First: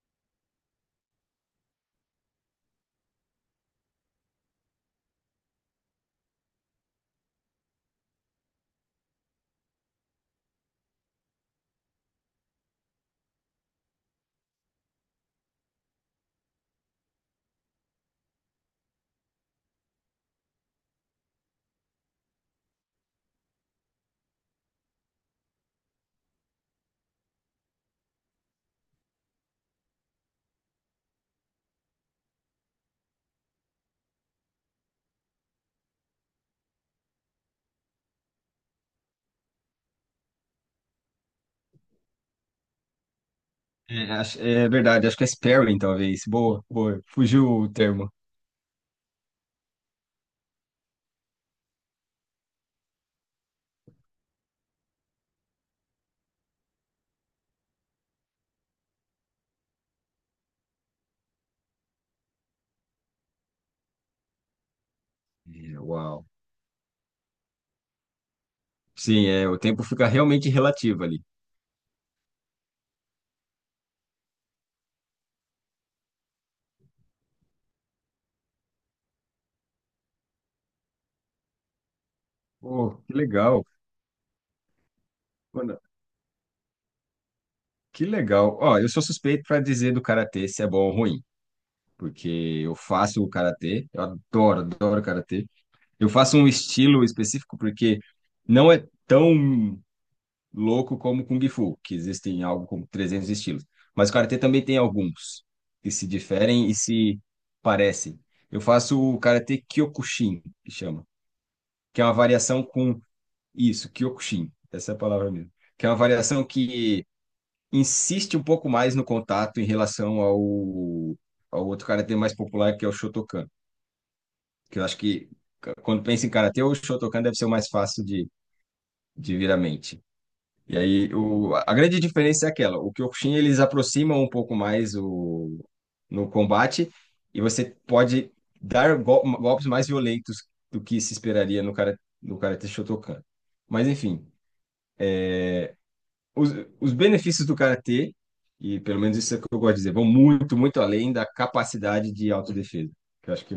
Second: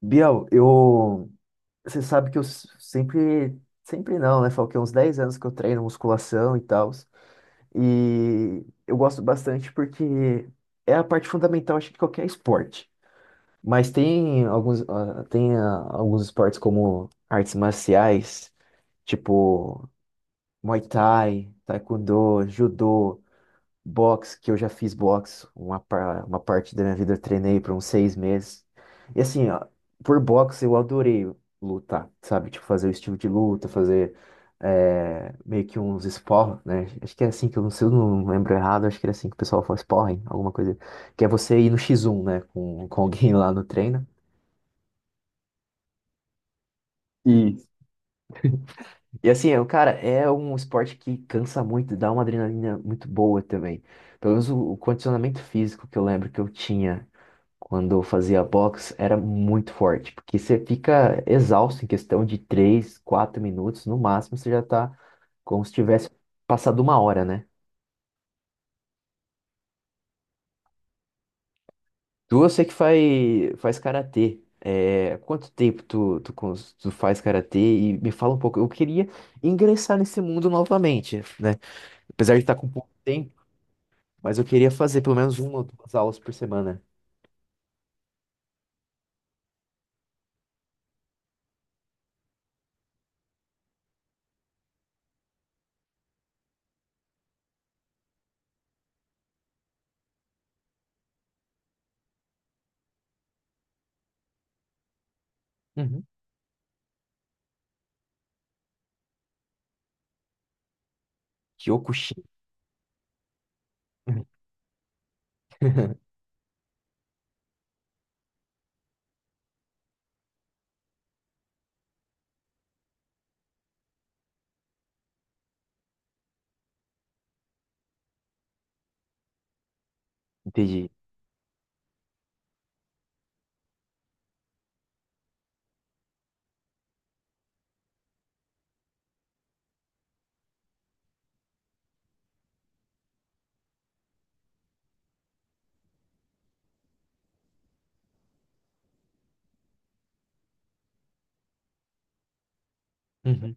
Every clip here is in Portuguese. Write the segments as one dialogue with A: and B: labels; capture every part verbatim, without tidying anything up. A: Biel, eu, você sabe que eu s- sempre, sempre não, né? Falou que é uns dez anos que eu treino musculação e tal. E eu gosto bastante porque é a parte fundamental, acho, de qualquer esporte. Mas tem alguns, ah, tem ah, alguns esportes como artes marciais, tipo Muay Thai, Taekwondo, Judô, boxe, que eu já fiz boxe, uma, par- uma parte da minha vida eu treinei por uns seis meses. E assim, ó, por boxe eu adorei lutar, sabe? Tipo, fazer o estilo de luta, fazer é, meio que uns sparring, né? Acho que é assim que eu não sei, eu não lembro errado, acho que era assim que o pessoal fala sparring, alguma coisa. Que é você ir no X um, né? Com, com alguém lá no treino.
B: É, acho- é verdade, acho que é sparing, talvez. Boa, boa. Fugiu
A: E
B: o termo.
A: E assim, é, cara, é um esporte que cansa muito, dá uma adrenalina muito boa também. Pelo menos o, o condicionamento físico que eu lembro que eu tinha quando eu fazia box, era muito forte, porque você fica exausto em questão de três quatro minutos, no máximo você já tá como se
B: É,
A: tivesse
B: uau.
A: passado uma hora, né?
B: Sim, é, o tempo fica realmente relativo ali.
A: Tu, eu sei que faz, faz karatê. É, quanto tempo tu, tu, cons- tu faz karatê? E me fala um pouco. Eu queria ingressar nesse mundo novamente, né? Apesar de estar com pouco
B: Pô, que
A: tempo,
B: legal.
A: mas eu queria fazer pelo menos uma ou
B: Mano,
A: duas aulas por semana.
B: que legal. Ó, eu sou suspeito para dizer do karatê se é bom ou ruim, porque eu faço o karatê, eu adoro, adoro karatê. Eu faço um estilo específico porque não é tão louco como Kung Fu, que existem algo como trezentos estilos. Mas o karatê também tem alguns que
A: Uhum.
B: se diferem e se parecem. Eu faço o karatê Kyokushin, que chama, que é uma
A: Kyokushin.
B: variação com isso, Kyokushin, essa é a palavra mesmo, que é uma variação que insiste um pouco mais no contato em relação ao, ao outro karatê mais popular, que é o Shotokan, que eu acho que quando pensa em karatê, o Shotokan deve ser o mais fácil de, de vir à mente. E
A: Entendi.
B: aí, o, a grande diferença é aquela, o Kyokushin eles aproximam um pouco mais o, no combate e você pode dar gol- golpes mais violentos do que se esperaria no, cara, no Karate Shotokan. Mas enfim, os, os benefícios do Karatê, e pelo menos isso é o que eu gosto de dizer, vão muito, muito além da capacidade de autodefesa, que eu acho
A: Uhum.
B: que,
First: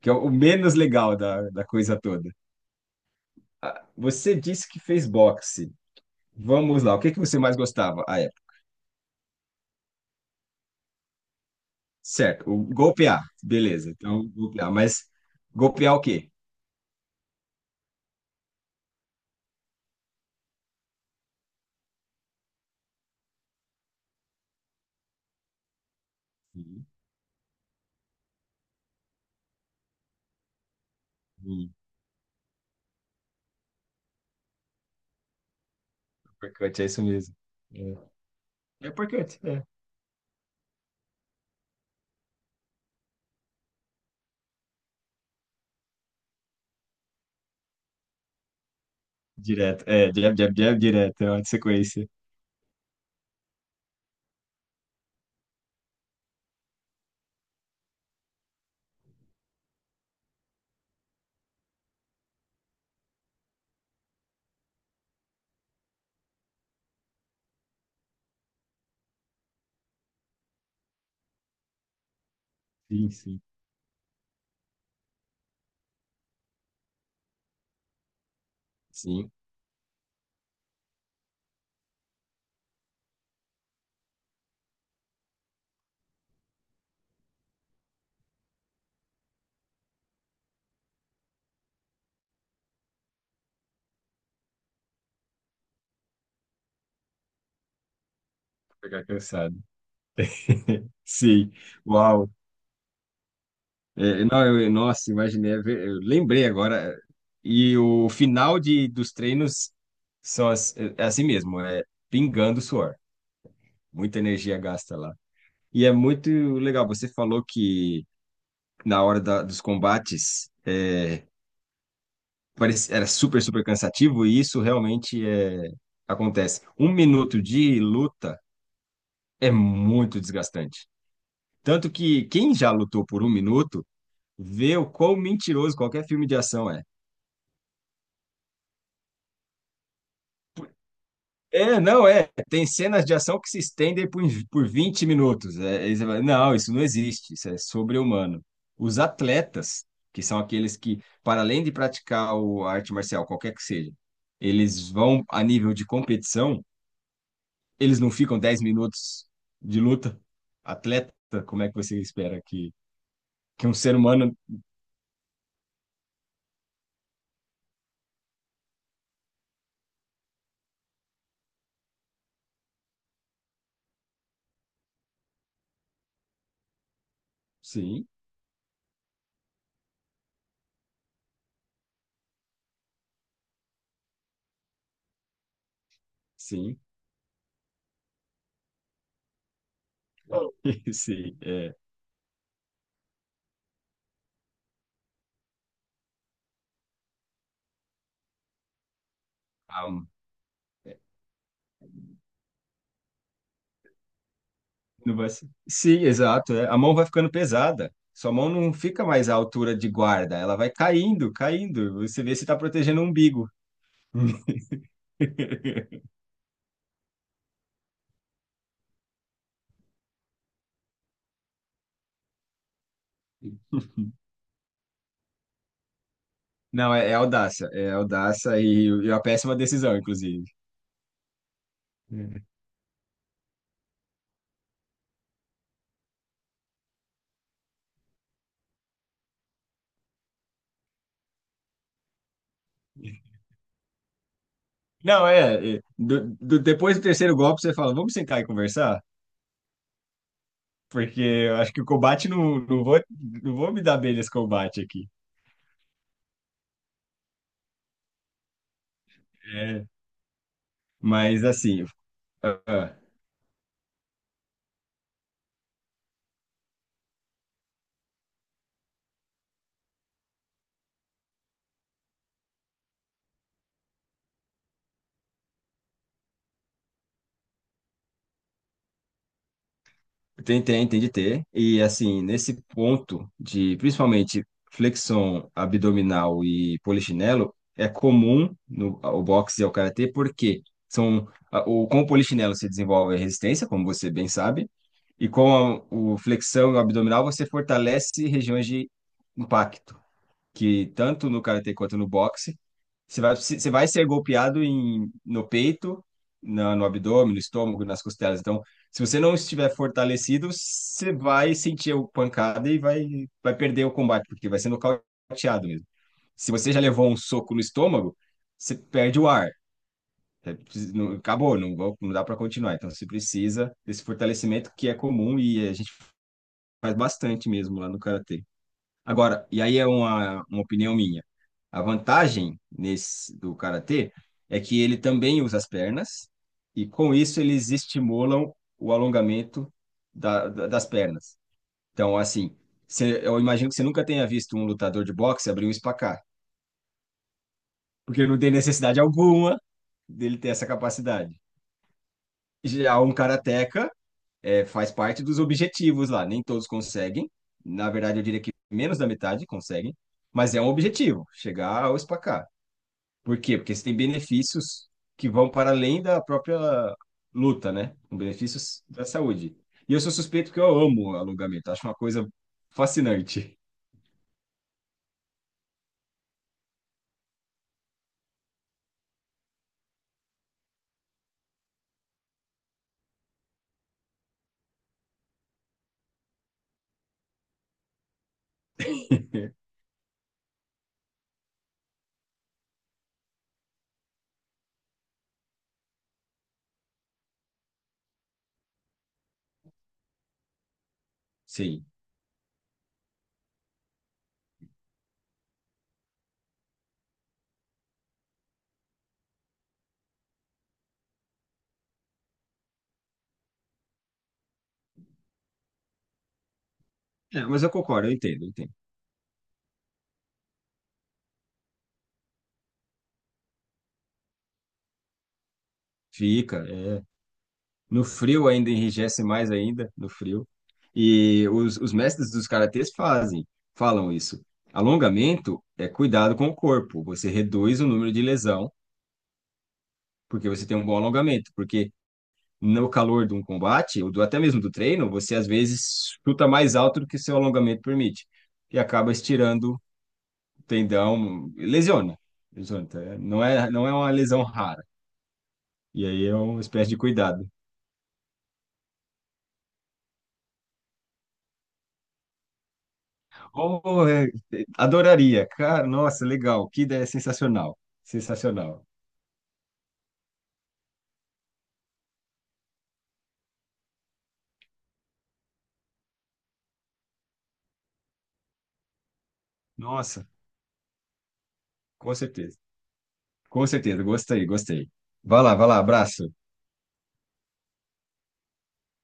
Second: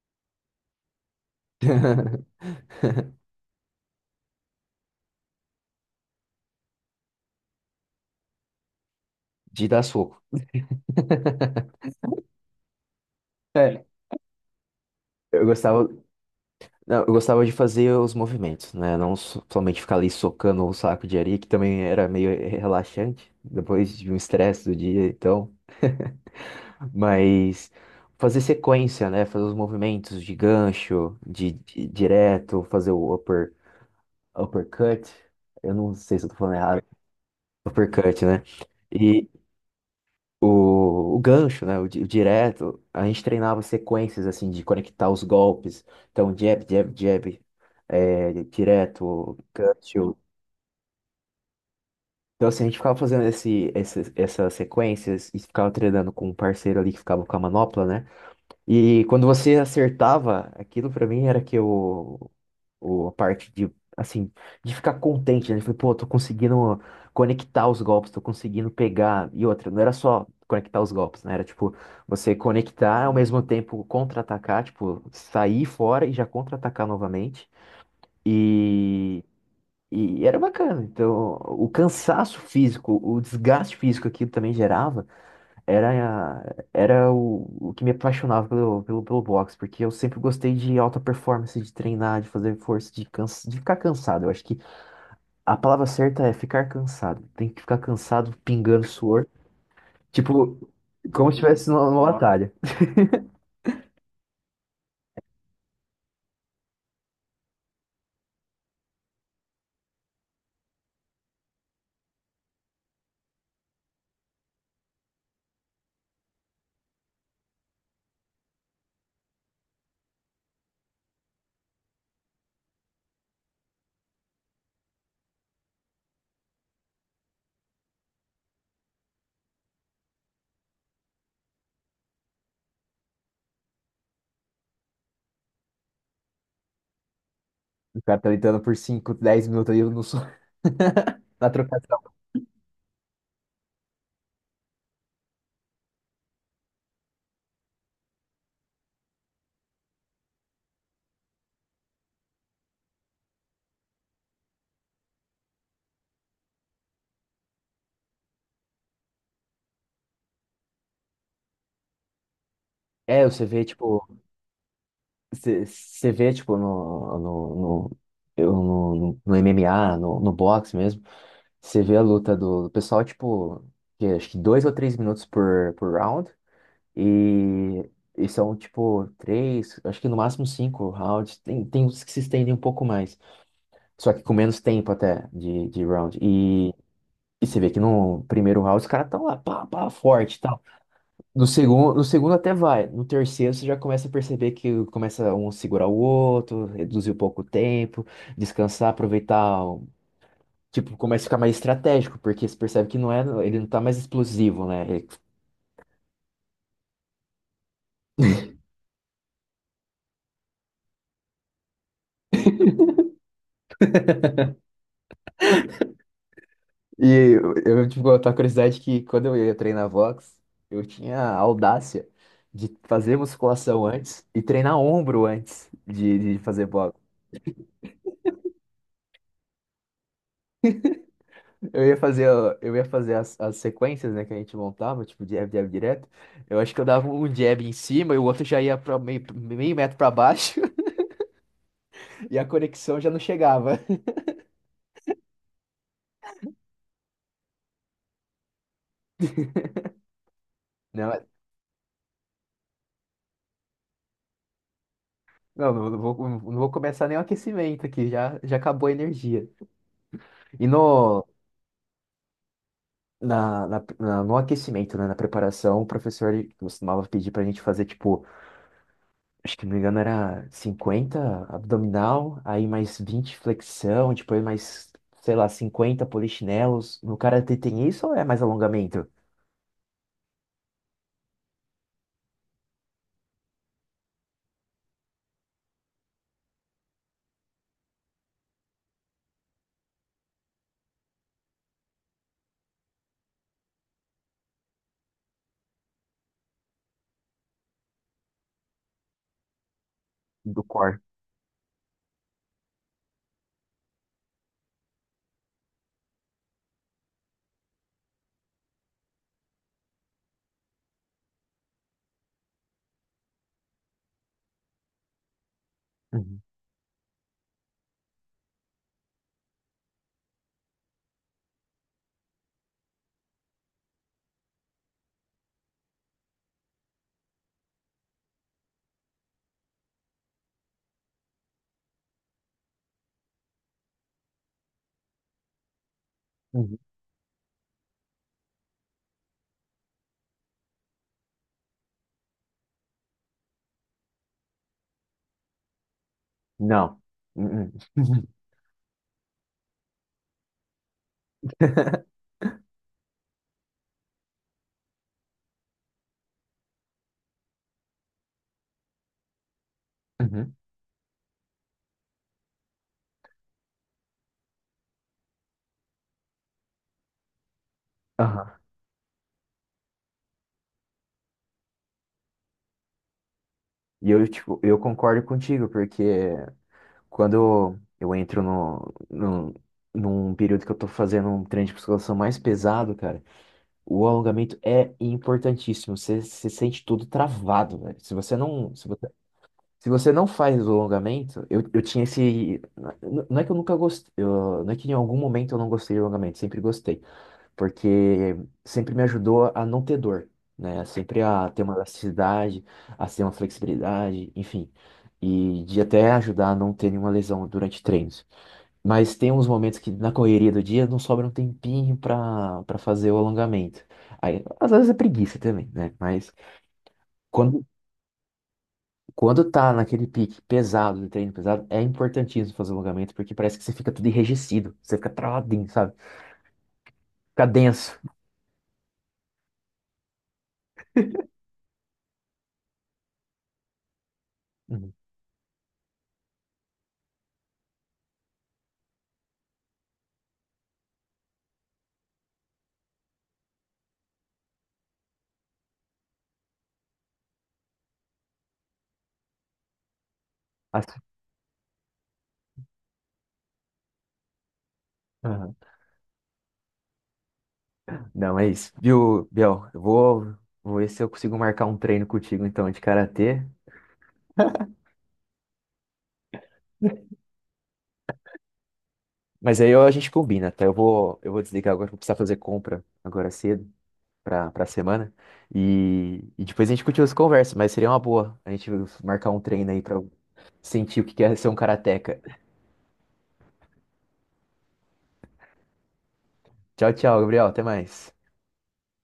B: que é o menos legal da, da coisa toda. Ah, você disse que fez boxe. Vamos lá, o que que você mais gostava? Ah,
A: De dar soco.
B: certo, o golpear, beleza. Então, golpear, mas
A: Eu gostava,
B: golpear o quê?
A: não, eu gostava de fazer os movimentos, né? Não so- Somente ficar ali socando o saco de areia, que também era meio relaxante depois de um estresse do dia, então.
B: Uhum.
A: Mas fazer sequência, né? Fazer os movimentos de gancho, de,
B: Uhum.
A: de- direto, fazer o upper, uppercut. Eu não sei se eu tô falando
B: Uppercut,
A: errado.
B: é isso mesmo. É,
A: Uppercut, né?
B: é uppercut, é.
A: o, o gancho, né? O, di- o direto, a gente treinava sequências assim de conectar os golpes. Então, jab, jab, jab, é, direto,
B: Direto, é,
A: gancho.
B: jab, jab, jab, direto, é uma sequência.
A: Então, assim, a gente ficava fazendo esse, esse- essas sequências e ficava treinando com um parceiro ali que ficava com a manopla, né? E quando você acertava, aquilo pra mim era que o, o, a parte de, assim, de ficar contente, né? Falei, pô, tô conseguindo conectar os golpes, tô conseguindo pegar. E outra, não era só conectar os golpes, né? Era tipo, você conectar
B: Sim,
A: ao mesmo
B: sim,
A: tempo contra-atacar, tipo, sair fora e já contra-atacar novamente. E,
B: sim,
A: e era bacana. Então, o cansaço físico, o desgaste físico que aquilo também gerava. Era, era o, o que me apaixonava pelo, pelo, pelo boxe, porque eu sempre gostei de alta performance, de treinar, de fazer força, de, cansa, de ficar cansado. Eu acho que a palavra certa é ficar cansado. Tem que ficar cansado, pingando
B: pegar
A: suor,
B: cansado.
A: tipo, como se
B: Sim,
A: estivesse numa, numa
B: uau.
A: batalha.
B: É, não, eu- nossa, imaginei, é ver- eu lembrei agora. E o final de, dos treinos são as- é é assim mesmo, é pingando suor, muita energia gasta lá. E é muito legal, você falou que na hora da- dos combates é, parece- era super, super cansativo e isso realmente é, acontece. Um minuto de luta é muito desgastante. Tanto que quem já lutou por um minuto vê o quão mentiroso qualquer filme de ação é.
A: O cara tá lutando por cinco dez minutos aí no suor, na troca.
B: É, não, é. Tem cenas de ação que se estendem por, por vinte minutos. É, aí você fala, não, isso não existe, isso é sobre-humano. Os atletas, que são aqueles que, para além de praticar o- a arte marcial, qualquer que seja, eles vão a nível de competição, eles não ficam dez minutos de luta. Atleta, como é que você espera que,
A: É, você vê,
B: que um ser
A: tipo,
B: humano.
A: você você vê, tipo, no, no, no, eu, no, no- no M M A, no, no boxe mesmo, você vê a luta do, do pessoal, tipo, que acho que dois ou três minutos por, por round, e,
B: Sim,
A: e são, tipo, três, acho que no máximo cinco rounds, tem, tem uns que se estendem um pouco mais. Só que com menos tempo até de, de round. E,
B: sim,
A: e você vê que no primeiro round os caras estão lá, pá, pá, forte e tal.
B: sim,
A: No
B: é.
A: segundo, no segundo até vai. No terceiro você já começa a perceber que começa um a segurar o outro, reduzir um pouco o tempo, descansar, aproveitar. o- Tipo, começa a ficar mais estratégico, porque você percebe que não é, ele não tá mais explosivo, né? Ele-
B: Não vai ser. Sim, exato. É. A mão vai ficando pesada. Sua mão não fica mais à altura de guarda, ela vai caindo, caindo. Você vê se está protegendo o umbigo.
A: E eu, eu tive a curiosidade que quando eu ia treinar Vox, eu tinha a audácia de fazer musculação antes e treinar ombro antes de, de fazer
B: Não,
A: boxe.
B: é, é audácia, é audácia e, e uma péssima decisão, inclusive.
A: Eu ia fazer,
B: É.
A: eu ia fazer as, as sequências, né, que a gente montava, tipo jab, jab direto. Eu acho que eu dava um jab em cima e o outro já ia para meio, meio metro para baixo e a conexão já não chegava.
B: Não, é. É, do- do- depois do terceiro golpe, você fala: vamos sentar e conversar? Porque eu acho que o combate não, não vou, não vou me dar bem nesse combate aqui.
A: Não, não, não vou, não vou começar nem o aquecimento aqui, já, já acabou a energia.
B: É.
A: E no,
B: Mas assim, ah, ah.
A: na, na- na- no aquecimento, né, na preparação, o professor ele costumava pedir pra gente fazer, tipo, acho que não me engano era cinquenta abdominal, aí mais vinte flexão, depois mais, sei lá, cinquenta polichinelos. No karatê tem isso ou é mais alongamento
B: Tem, tem, tem de ter. E assim, nesse ponto de principalmente flexão abdominal e polichinelo, é comum no ao boxe e ao karatê, porque são a- o, com o polichinelo você desenvolve a resistência, como você bem sabe, e com a, o flexão e o abdominal você fortalece regiões de impacto
A: do
B: que
A: core?
B: tanto no karatê quanto no boxe, você vai, você vai ser golpeado em, no peito, na, no abdômen, no estômago, nas costelas. Então, se você não estiver fortalecido, você vai sentir a pancada e vai, vai perder o combate, porque vai ser nocauteado mesmo.
A: Uhum,
B: Se você já levou um soco no estômago, você perde o ar. Você precisa- não- Acabou, não, vou- não dá para continuar. Então, você precisa desse fortalecimento que é comum e a gente faz bastante mesmo lá no karatê. Agora, e aí é uma, uma opinião minha. A vantagem nesse do karatê é que ele também usa as pernas
A: uhum.
B: e com isso eles estimulam o alongamento da, da- das pernas. Então, assim, você- eu imagino que você nunca tenha visto um lutador de boxe abrir um espacar,
A: Não. Uhum.
B: porque não tem necessidade alguma dele ter essa capacidade. Já um karateca é, faz parte dos objetivos lá. Nem todos conseguem. Na verdade, eu diria que menos da metade conseguem,
A: Uhum.
B: mas é um objetivo, chegar ao SPACAR. Por quê? Porque você tem benefícios que vão para além da própria luta, né?
A: Aham.
B: Benefícios da saúde. E eu sou suspeito porque eu amo alongamento, acho uma coisa fascinante.
A: E eu, tipo, eu concordo contigo, porque quando eu entro no, no, num período que eu tô fazendo um treino de musculação mais pesado, cara, o alongamento é importantíssimo. Você se sente tudo travado, velho. Se você não, se se você não faz o alongamento, eu, eu tinha esse. n- Não é que eu nunca gostei. Eu- não é que em algum momento eu não gostei do alongamento, sempre gostei. Porque sempre me ajudou a não ter dor, né? Sempre a ter uma
B: Sim.
A: elasticidade, a ter uma flexibilidade, enfim. E de até ajudar a não ter nenhuma lesão durante treinos. Mas tem uns momentos que na correria do dia não sobra um tempinho para para fazer o alongamento. Aí, às vezes é preguiça também, né? Mas
B: É, mas
A: quando
B: eu concordo, eu entendo, eu entendo.
A: quando tá naquele pique pesado, de treino pesado, é importantíssimo fazer alongamento, porque parece que você fica tudo enrijecido, você fica travadinho, sabe?
B: Fica, é.
A: Fica denso.
B: No frio ainda enrijece mais ainda, no frio. E os, os mestres dos karatês fazem, falam isso.
A: Uhum.
B: Alongamento é cuidado com o corpo. Você reduz o número de lesão porque você tem um bom alongamento. Porque no calor de um combate, ou do, até mesmo do treino, você às vezes chuta mais alto do que seu alongamento permite. E acaba estirando o
A: Mas.
B: tendão, lesiona. Lesiona. Tá? Não é, não é uma lesão rara.
A: Aham.
B: E aí é uma espécie de cuidado.
A: Não, é isso. Viu, Biel? Eu vou, vou ver se eu consigo marcar um treino contigo, então, de karatê.
B: Oh, é, é, adoraria. Cara, nossa, legal. Que ideia sensacional. Sensacional.
A: Mas aí ó, a gente combina, tá? Eu vou, eu vou desligar agora, vou precisar fazer compra agora cedo, pra, pra semana. E, e depois a gente continua essa conversa, mas seria uma boa a gente marcar um treino aí pra
B: Nossa,
A: sentir o que que é ser um
B: com
A: karateca.
B: certeza. Com certeza. Gostei, gostei. Vai lá, vai lá. Abraço.
A: Tchau, tchau, Gabriel. Até mais.